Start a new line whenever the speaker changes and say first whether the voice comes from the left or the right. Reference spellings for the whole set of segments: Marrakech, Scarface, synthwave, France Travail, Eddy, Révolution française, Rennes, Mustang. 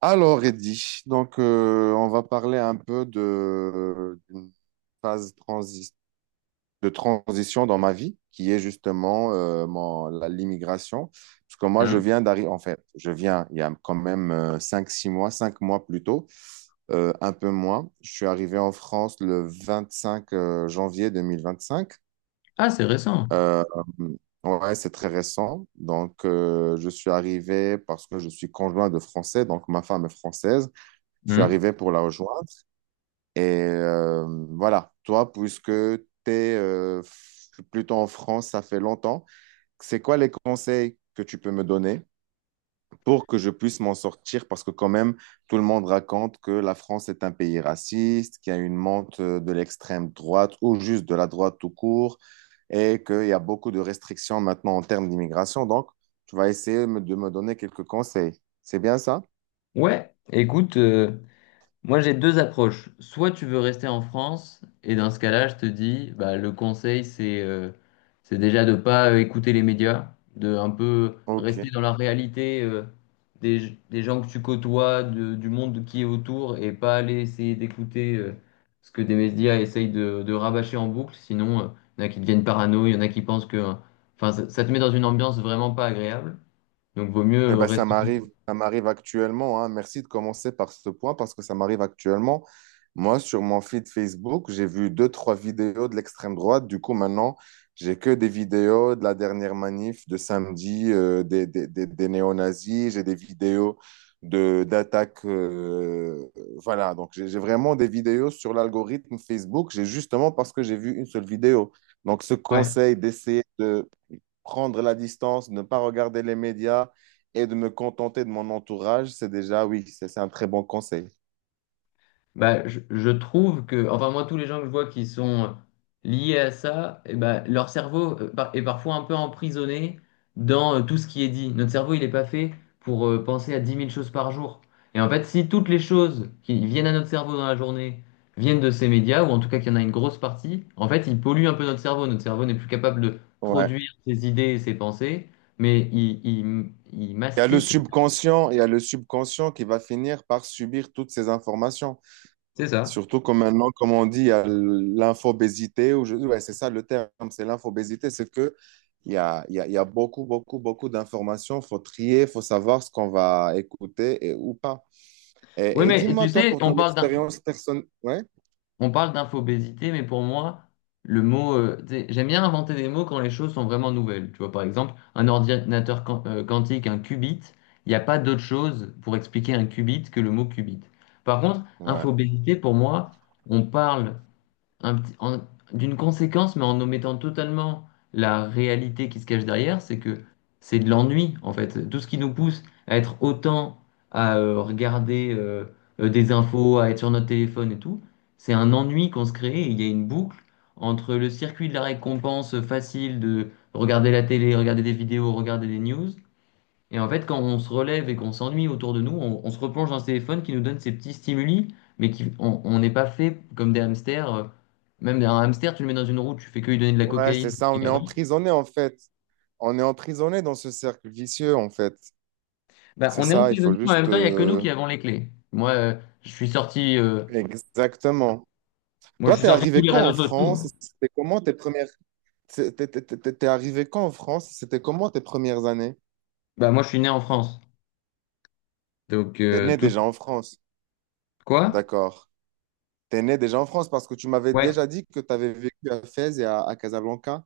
right: Alors, Eddy, on va parler un peu de d'une phase transi- de transition dans ma vie, qui est justement l'immigration. Parce que moi, je
left: Hmm.
right: viens d'arriver, en fait, je viens il y a quand même 5 mois plus tôt, un peu moins. Je suis arrivé en France le 25 janvier 2025.
left: Ah, c'est récent.
right: Euh, ouais, c'est très récent. Donc, je suis arrivé parce que je suis conjoint de Français, donc ma femme est française. Je suis
left: Hmm.
right: arrivé pour la rejoindre. Et euh, voilà, toi, puisque tu es plutôt en France, ça fait longtemps, c'est quoi les conseils que tu peux me donner pour que je puisse m'en sortir? Parce que quand même, tout le monde raconte que la France est un pays raciste, qu'il y a une monte de l'extrême droite ou juste de la droite tout court, et qu'il y a beaucoup de restrictions maintenant en termes d'immigration. Donc, tu vas de me donner quelques conseils. C'est bien ça?
left: Ouais, écoute, moi j'ai deux approches. Soit tu veux rester en France, et dans ce cas-là, je te dis, bah, le conseil, c'est c'est déjà de pas écouter les médias, de un peu
right: Ok.
left: rester dans la réalité, des gens que tu côtoies, du monde qui est autour, et pas aller essayer d'écouter ce que des médias essayent de rabâcher en boucle. Sinon, il y en a qui deviennent parano, il y en a qui pensent que Enfin, ça te met dans une ambiance vraiment pas agréable. Donc, vaut mieux
right: Eh
left: euh,
right: ben, ça
left: rester.
right: m'arrive, Oui. ça m'arrive actuellement, hein. Merci de commencer par ce point parce que ça m'arrive actuellement. Moi, sur mon feed Facebook, j'ai vu deux, trois vidéos de l'extrême droite. Du coup, maintenant, j'ai que des vidéos de la dernière manif de samedi, des néo-nazis. J'ai des vidéos d'attaques. Voilà, donc j'ai vraiment des vidéos sur l'algorithme Facebook. J'ai justement parce que j'ai vu une seule vidéo. Donc, ce
left: Ouais,
right: conseil d'essayer de prendre la distance, ne pas regarder les médias et de me contenter de mon entourage, c'est déjà, oui, c'est un très bon conseil.
left: bah, je trouve que, enfin moi, tous les gens que je vois qui sont liés à ça, eh ben, leur cerveau est parfois un peu emprisonné dans tout ce qui est dit. Notre cerveau, il n'est pas fait pour penser à 10 000 choses par jour. Et en fait, si toutes les choses qui viennent à notre cerveau dans la journée viennent de ces médias, ou en tout cas qu'il y en a une grosse partie, en fait, ils polluent un peu notre cerveau. Notre cerveau n'est plus capable de
right: Ouais.
left: produire ses idées et ses pensées, mais il
right: Il y a le
left: mastique.
right: subconscient, il y a le subconscient qui va finir par subir toutes ces informations.
left: C'est ça.
right: Surtout que maintenant, comme on dit, il y a l'infobésité, ouais, c'est ça le terme, c'est l'infobésité, c'est que il y a, il y a, il y a beaucoup, beaucoup, beaucoup d'informations, faut trier, faut savoir ce qu'on va écouter et, ou pas.
left: Oui,
right: Et
left: mais
right: dis-moi,
left: tu
right: toi,
left: sais,
right: pour ton expérience personnelle,
left: On parle d'infobésité, mais pour moi, tu sais, j'aime bien inventer des mots quand les choses sont vraiment nouvelles. Tu vois, par exemple, un ordinateur quantique, un qubit, il n'y a pas d'autre chose pour expliquer un qubit que le mot qubit. Par contre,
right: ouais,
left: infobésité, pour moi, on parle un petit- en- d'une conséquence, mais en omettant totalement la réalité qui se cache derrière, c'est que c'est de l'ennui, en fait. Tout ce qui nous pousse à être autant à regarder des infos, à être sur notre téléphone et tout, c'est un ennui qu'on se crée. Il y a une boucle entre le circuit de la récompense facile de regarder la télé, regarder des vidéos, regarder des news, et en fait, quand on se relève et qu'on s'ennuie autour de nous, on se replonge dans ce téléphone qui nous donne ces petits stimuli, mais qui, on n'est pas fait comme des hamsters. Même un hamster, tu le mets dans une roue, tu fais que lui donner de la
right: ouais, c'est
left: cocaïne,
right: ça,
left: il
right: on est
left: avance.
right: emprisonné en fait, on est emprisonné dans ce cercle vicieux en fait,
left: Bah,
right: c'est
left: on est
right: ça,
left: emprisonné, mais en même temps, il n'y a que nous qui avons les clés. Moi, je suis sorti, euh,
right: exactement.
left: moi, je
right: Toi,
left: suis
right: t'es
left: sorti de tous
right: arrivé
left: les
right: quand en
left: réseaux sociaux.
right: France?
left: Hein.
right: C'était comment tes premières C'est- T'es t'es- t'es- T'es arrivé quand en France? C'était comment tes premières années?
left: Bah, moi, je suis né en France. Donc,
right: T'es né
left: tout.
right: déjà en France,
left: Quoi?
right: d'accord. T'es né déjà en France parce que tu m'avais
left: Ouais.
right: déjà dit que t'avais vécu à Fès et à Casablanca.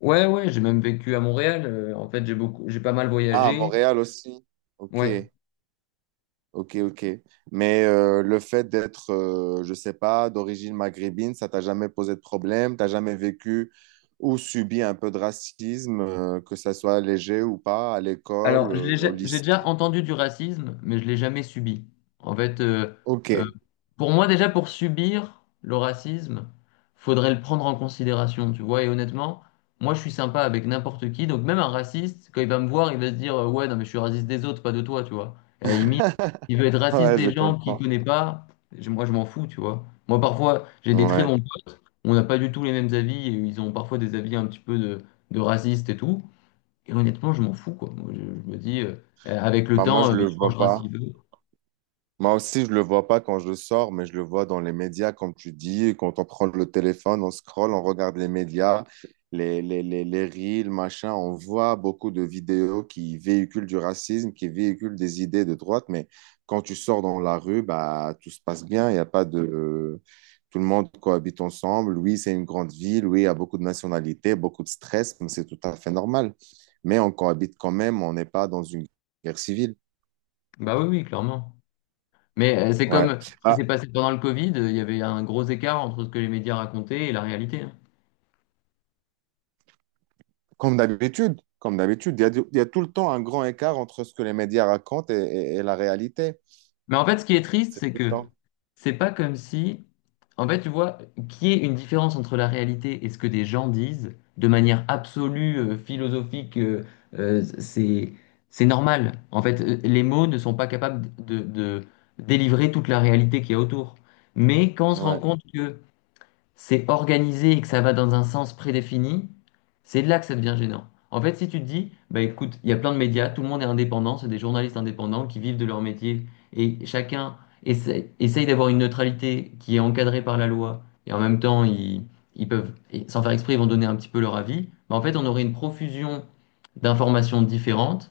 left: Ouais, ouais, j'ai même vécu à Montréal. En fait, j'ai beaucoup, j'ai pas mal
right: Ah, à
left: voyagé.
right: Montréal aussi. Ok,
left: Ouais.
right: ok, ok. Mais le fait d'être, je sais pas, d'origine maghrébine, ça t'a jamais posé de problème? T'as jamais vécu ou subi un peu de racisme, que ça soit léger ou pas, à l'école,
left: Alors,
right: au
left: j'ai
right: lycée?
left: déjà entendu du racisme, mais je l'ai jamais subi. En fait, euh,
right: Ok,
left: pour moi, déjà, pour subir le racisme, faudrait le prendre en considération, tu vois. Et honnêtement, moi, je suis sympa avec n'importe qui. Donc, même un raciste, quand il va me voir, il va se dire, ouais, non, mais je suis raciste des autres, pas de toi, tu vois. Et à la limite, il veut être raciste
right: ouais, je
left: des gens qu'il
right: comprends.
left: connaît pas. Moi, je m'en fous, tu vois. Moi, parfois, j'ai des très
right: Ouais.
left: bons potes, on n'a pas du tout les mêmes avis, et ils ont parfois des avis un petit peu de racistes et tout. Et honnêtement, je m'en fous, quoi. Moi, je me dis, avec le
right: Bah, moi,
left: temps,
right: je
left: euh,
right: le
left: il
right: Parce que vois
left: changera s'il
right: pas.
left: veut.
right: Moi aussi, je le vois pas quand je sors, mais je le vois dans les médias, comme tu dis. Et quand on prend le téléphone, on scrolle, on regarde les médias, les reels, machin. On voit beaucoup de vidéos qui véhiculent du racisme, qui véhiculent des idées de droite. Mais quand tu sors dans la rue, bah, tout se passe bien. Il y a pas de. Tout le monde cohabite ensemble. Oui, c'est une grande ville. Oui, il y a beaucoup de nationalités, beaucoup de stress, mais c'est tout à fait normal. Mais on cohabite quand même. On n'est pas dans une guerre civile.
left: Bah oui, oui, clairement. Mais c'est
right: Ouais.
left: comme ce qui
right: Ah,
left: s'est passé pendant le Covid, il y avait un gros écart entre ce que les médias racontaient et la réalité. Hein.
right: comme d'habitude, il y a, il y a tout le temps un grand écart entre ce que les médias racontent et la réalité.
left: Mais en fait, ce qui est triste,
right: C'est tout
left: c'est
right: le
left: que
right: temps.
left: c'est pas comme si, en fait, tu vois, qu'il y ait une différence entre la réalité et ce que des gens disent de manière absolue, philosophique, euh, c'est c'est normal. En fait, les mots ne sont pas capables de délivrer toute la réalité qu'il y a autour. Mais quand on se rend
right: Ouais.
left: compte que c'est organisé et que ça va dans un sens prédéfini, c'est là que ça devient gênant. En fait, si tu te dis, bah écoute, il y a plein de médias, tout le monde est indépendant, c'est des journalistes indépendants qui vivent de leur métier et chacun essaye, d'avoir une neutralité qui est encadrée par la loi et en même temps, ils peuvent, et sans faire exprès, ils vont donner un petit peu leur avis. Bah, en fait, on aurait une profusion d'informations différentes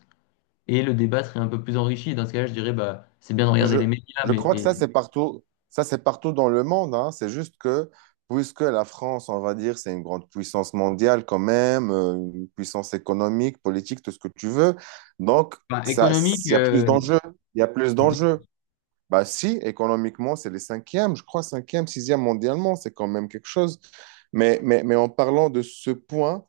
left: et le débat serait un peu plus enrichi. Dans ce cas-là, je dirais, bah c'est bien de regarder
right: Je,
left: les médias,
right: je
left: mais
right: crois que
left: et-
right: ça, c'est partout dans le monde, hein. C'est juste que, puisque la France, on va dire, c'est une grande puissance mondiale quand même, une puissance économique, politique, tout ce que tu veux, donc
left: Enfin, économique,
right: il y a plus
left: euh,
right: d'enjeux. Il y a plus d'enjeux. Bah si, économiquement, c'est les cinquièmes, je crois, cinquième, sixième mondialement, c'est quand même quelque chose. Mais en parlant de ce point,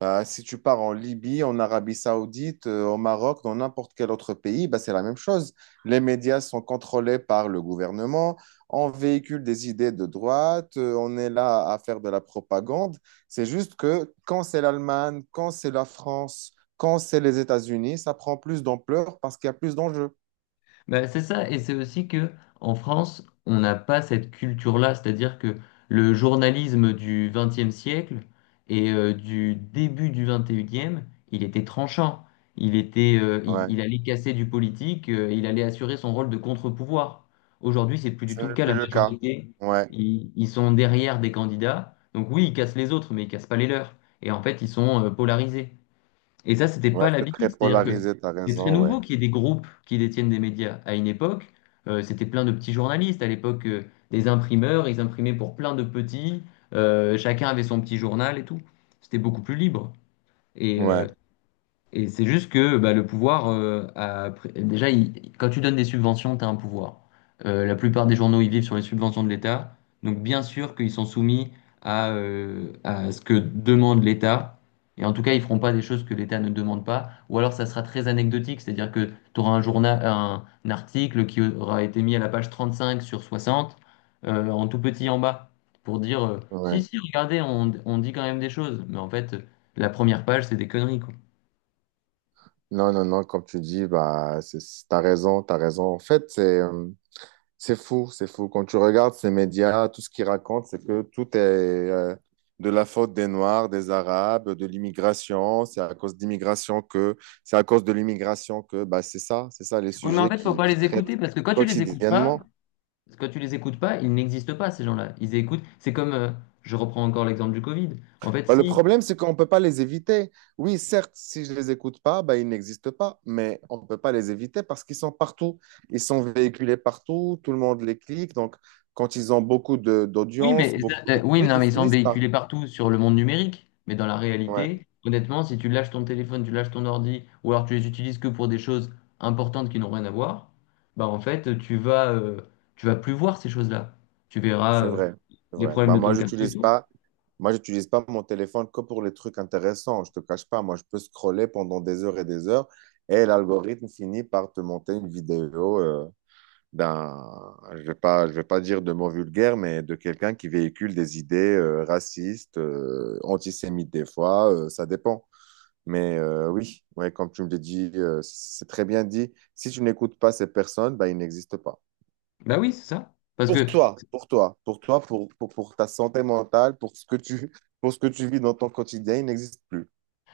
right: bah, si tu pars en Libye, en Arabie Saoudite, au Maroc, dans n'importe quel autre pays, bah, c'est la même chose. Les médias sont contrôlés par le gouvernement, on véhicule des idées de droite, on est là à faire de la propagande. C'est juste que quand c'est l'Allemagne, quand c'est la France, quand c'est les États-Unis, ça prend plus d'ampleur parce qu'il y a plus d'enjeux.
left: Bah, c'est ça, et c'est aussi que en France, on n'a pas cette culture-là, c'est-à-dire que le journalisme du XXe siècle et du début du XXIe, il était tranchant, il était,
right: Ouais.
left: il allait casser du politique, il allait assurer son rôle de contre-pouvoir. Aujourd'hui, c'est plus du
right: Ce
left: tout le
right: n'est
left: cas. La
right: plus le cas.
left: majorité,
right: Ouais,
left: ils sont derrière des candidats, donc oui, ils cassent les autres, mais ils cassent pas les leurs. Et en fait, ils sont polarisés. Et ça, c'était pas
right: ouais, c'est
left: l'habitude.
right: très
left: C'est-à-dire que
right: polarisé, t'as
left: c'est très
right: raison, ouais.
left: nouveau qu'il y ait des groupes qui détiennent des médias. À une époque, c'était plein de petits journalistes. À l'époque, des imprimeurs, ils imprimaient pour plein de petits. Chacun avait son petit journal et tout. C'était beaucoup plus libre. Et, euh,
right: Ouais,
left: et c'est juste que bah, le pouvoir, a pr- déjà, il- quand tu donnes des subventions, tu as un pouvoir. La plupart des journaux, ils vivent sur les subventions de l'État. Donc, bien sûr qu'ils sont soumis à ce que demande l'État. Et en tout cas, ils feront pas des choses que l'État ne demande pas. Ou alors, ça sera très anecdotique, c'est-à-dire que tu auras un journal, un article qui aura été mis à la page 35 sur 60, en tout petit en bas, pour dire, si,
right: ouais.
left: si, regardez, on dit quand même des choses. Mais en fait, la première page, c'est des conneries, quoi.
right: Non, non, non, comme tu dis, bah, t'as raison, t'as raison. En fait, c'est fou, c'est fou. Quand tu regardes ces médias, tout ce qu'ils racontent, c'est que tout est de la faute des Noirs, des Arabes, de l'immigration. C'est à cause d'immigration que, c'est à cause de l'immigration que, bah, c'est ça les
left: Oui, mais en
right: sujets
left: fait, faut pas
right: qui
left: les écouter
right: traitent
left: parce que quand tu les écoutes pas,
right: quotidiennement.
left: quand tu les écoutes pas, ils n'existent pas, ces gens-là. Ils écoutent. C'est comme, je reprends encore l'exemple du Covid. En fait,
right: Bah, le
left: si.
right: problème, c'est qu'on ne peut pas les éviter. Oui, certes, si je ne les écoute pas, bah, ils n'existent pas, mais on ne peut pas les éviter parce qu'ils sont partout. Ils sont véhiculés partout, tout le monde les clique. Donc, quand ils ont
left: Oui, mais,
right: d'audience, beaucoup
left: euh,
right: de
left: oui, mais
right: clics,
left: non,
right: ils
left: mais ils sont
right: finissent par...
left: véhiculés partout sur le monde numérique. Mais dans la
right: Ouais,
left: réalité, honnêtement, si tu lâches ton téléphone, tu lâches ton ordi, ou alors tu les utilises que pour des choses importantes qui n'ont rien à voir, bah en fait, tu vas plus voir ces choses-là. Tu verras,
right: c'est vrai, c'est
left: les
right: vrai.
left: problèmes
right: Bah,
left: de ton quartier et tout.
right: moi, j'utilise pas mon téléphone que pour les trucs intéressants. Je te cache pas, moi, je peux scroller pendant des heures et l'algorithme finit par te monter une vidéo. Je vais pas dire de mots vulgaires, mais de quelqu'un qui véhicule des idées racistes, antisémites des fois, ça dépend. Mais oui, ouais, comme tu me l'as dit, c'est très bien dit. Si tu n'écoutes pas ces personnes, bah, ils n'existent pas.
left: Bah oui, c'est ça. Parce que
right: Pour toi, pour ta santé mentale, pour ce que tu vis dans ton quotidien, ils n'existent plus.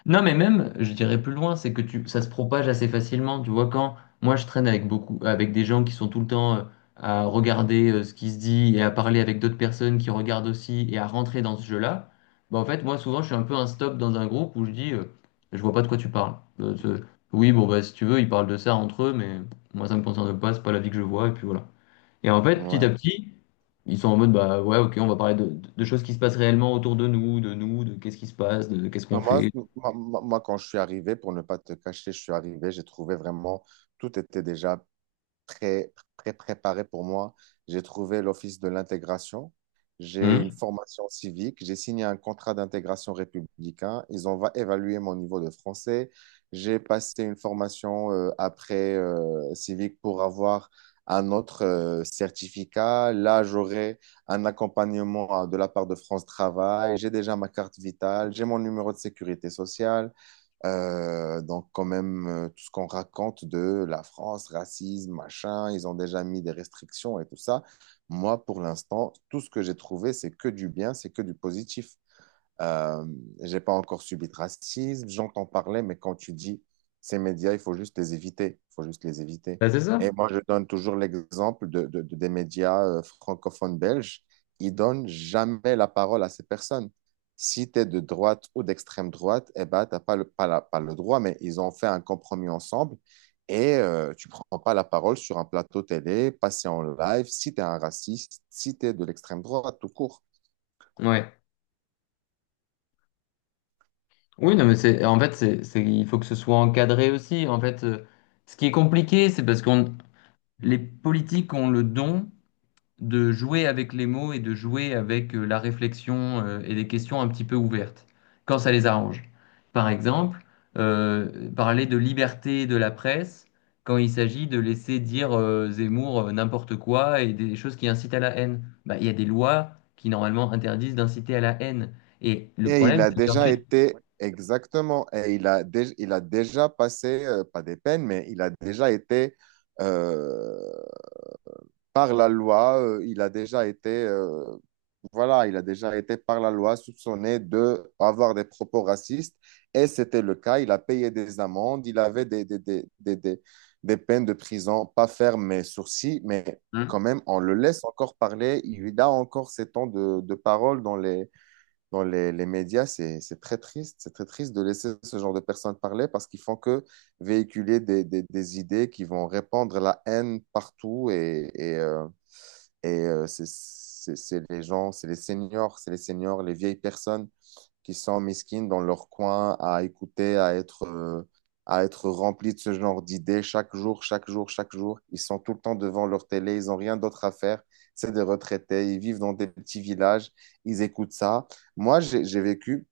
left: Non, mais même, je dirais plus loin, c'est que tu, ça se propage assez facilement. Tu vois, quand moi je traîne avec beaucoup, avec des gens qui sont tout le temps à regarder ce qui se dit et à parler avec d'autres personnes qui regardent aussi et à rentrer dans ce jeu-là, bah en fait, moi souvent je suis un peu un stop dans un groupe où je dis, je vois pas de quoi tu parles. Euh, ce- oui, bon, bah si tu veux, ils parlent de ça entre eux, mais moi ça me concerne pas, c'est pas la vie que je vois, et puis voilà. Et en fait, petit à
right: Ouais.
left: petit, ils sont en mode, bah ouais, ok, on va parler de choses qui se passent réellement autour de nous, de nous, de qu'est-ce qui se passe, de, qu'est-ce qu'on
right: Non,
left: fait.
right: moi, quand je suis arrivé, pour ne pas te cacher, je suis arrivé, j'ai trouvé vraiment, tout était déjà très, très préparé pour moi. J'ai trouvé l'Office de l'intégration. J'ai une
left: Hmm.
right: formation civique. J'ai signé un contrat d'intégration républicain. Ils ont évalué mon niveau de français. J'ai passé une formation après civique pour avoir un autre certificat. Là, j'aurai un accompagnement de la part de France Travail. J'ai déjà ma carte vitale. J'ai mon numéro de sécurité sociale. Donc, quand même, tout ce qu'on raconte de la France, racisme, machin, ils ont déjà mis des restrictions et tout ça. Moi, pour l'instant, tout ce que j'ai trouvé, c'est que du bien, c'est que du positif. Euh, j'ai pas encore subi de racisme, j'entends parler, mais quand tu dis ces médias, il faut juste les éviter, il faut juste les éviter.
left: Bah, c'est
right: Et
left: ça.
right: moi, je donne toujours l'exemple des médias francophones belges, ils donnent jamais la parole à ces personnes. Si tu es de droite ou d'extrême droite, eh ben, t'as pas le, pas la- pas le droit, mais ils ont fait un compromis ensemble et tu prends pas la parole sur un plateau télé, passer en live, si tu es un raciste, si tu es de l'extrême droite, tout court.
left: Ouais. Oui, non, mais c'est en fait, c'est il faut que ce soit encadré aussi. En fait, ce qui est compliqué, c'est parce qu'on les politiques ont le don de jouer avec les mots et de jouer avec la réflexion et des questions un petit peu ouvertes, quand ça les arrange. Par exemple, parler de liberté de la presse quand il s'agit de laisser dire Zemmour n'importe quoi et des choses qui incitent à la haine. Bah, il y a des lois qui normalement interdisent d'inciter à la haine. Et le problème, c'est qu'ensuite...
right: Et il a, il a déjà passé, pas des peines, mais il a déjà été, euh, par la loi, il a déjà été, voilà, il a déjà été par la loi soupçonné de avoir des propos racistes, et c'était le cas, il a payé des amendes, il avait des peines de prison, pas fermes, mais sourcils, mais quand
left: Hein.
right: même, on le laisse encore parler, il a encore ses temps de parole dans les médias, c'est très triste. C'est très triste de laisser ce genre de personnes parler parce qu'ils font que véhiculer des idées qui vont répandre la haine partout et c'est c'est les seniors, les vieilles personnes qui sont mesquines dans leur coin à écouter, à être remplis de ce genre d'idées chaque jour, chaque jour, chaque jour. Ils sont tout le temps devant leur télé, ils n'ont rien d'autre à faire. C'est des retraités, ils vivent dans des petits villages, ils écoutent ça. Moi, j'ai vécu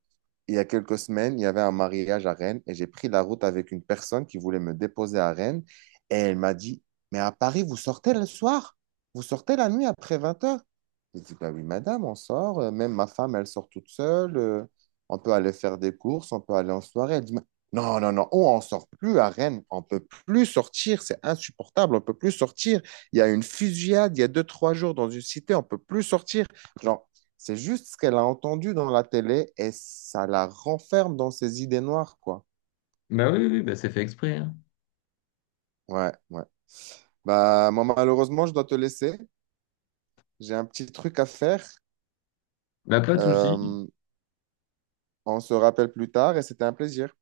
right: il y a quelques semaines, il y avait un mariage à Rennes et j'ai pris la route avec une personne qui voulait me déposer à Rennes et elle m'a dit, mais à Paris, vous sortez le soir, vous sortez la nuit après 20 heures. J'ai dit, bah oui, madame, on sort, même ma femme, elle sort toute seule, on peut aller faire des courses, on peut aller en soirée. Elle dit, mais non, non, non, on ne sort plus à Rennes, on ne peut plus sortir, c'est insupportable, on ne peut plus sortir. Il y a une fusillade il y a deux, trois jours dans une cité, on ne peut plus sortir. Genre, c'est juste ce qu'elle a entendu dans la télé et ça la renferme dans ses idées noires, quoi.
left: Bah oui, oui, bah c'est fait exprès. Hein.
right: Ouais, ouais. Bah, moi, malheureusement, je dois te laisser. J'ai un petit truc à faire.
left: Bah pas de souci.
right: Euh, on se rappelle plus tard et c'était un plaisir.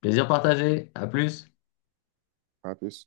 left: Plaisir partagé. À plus.
right: À plus.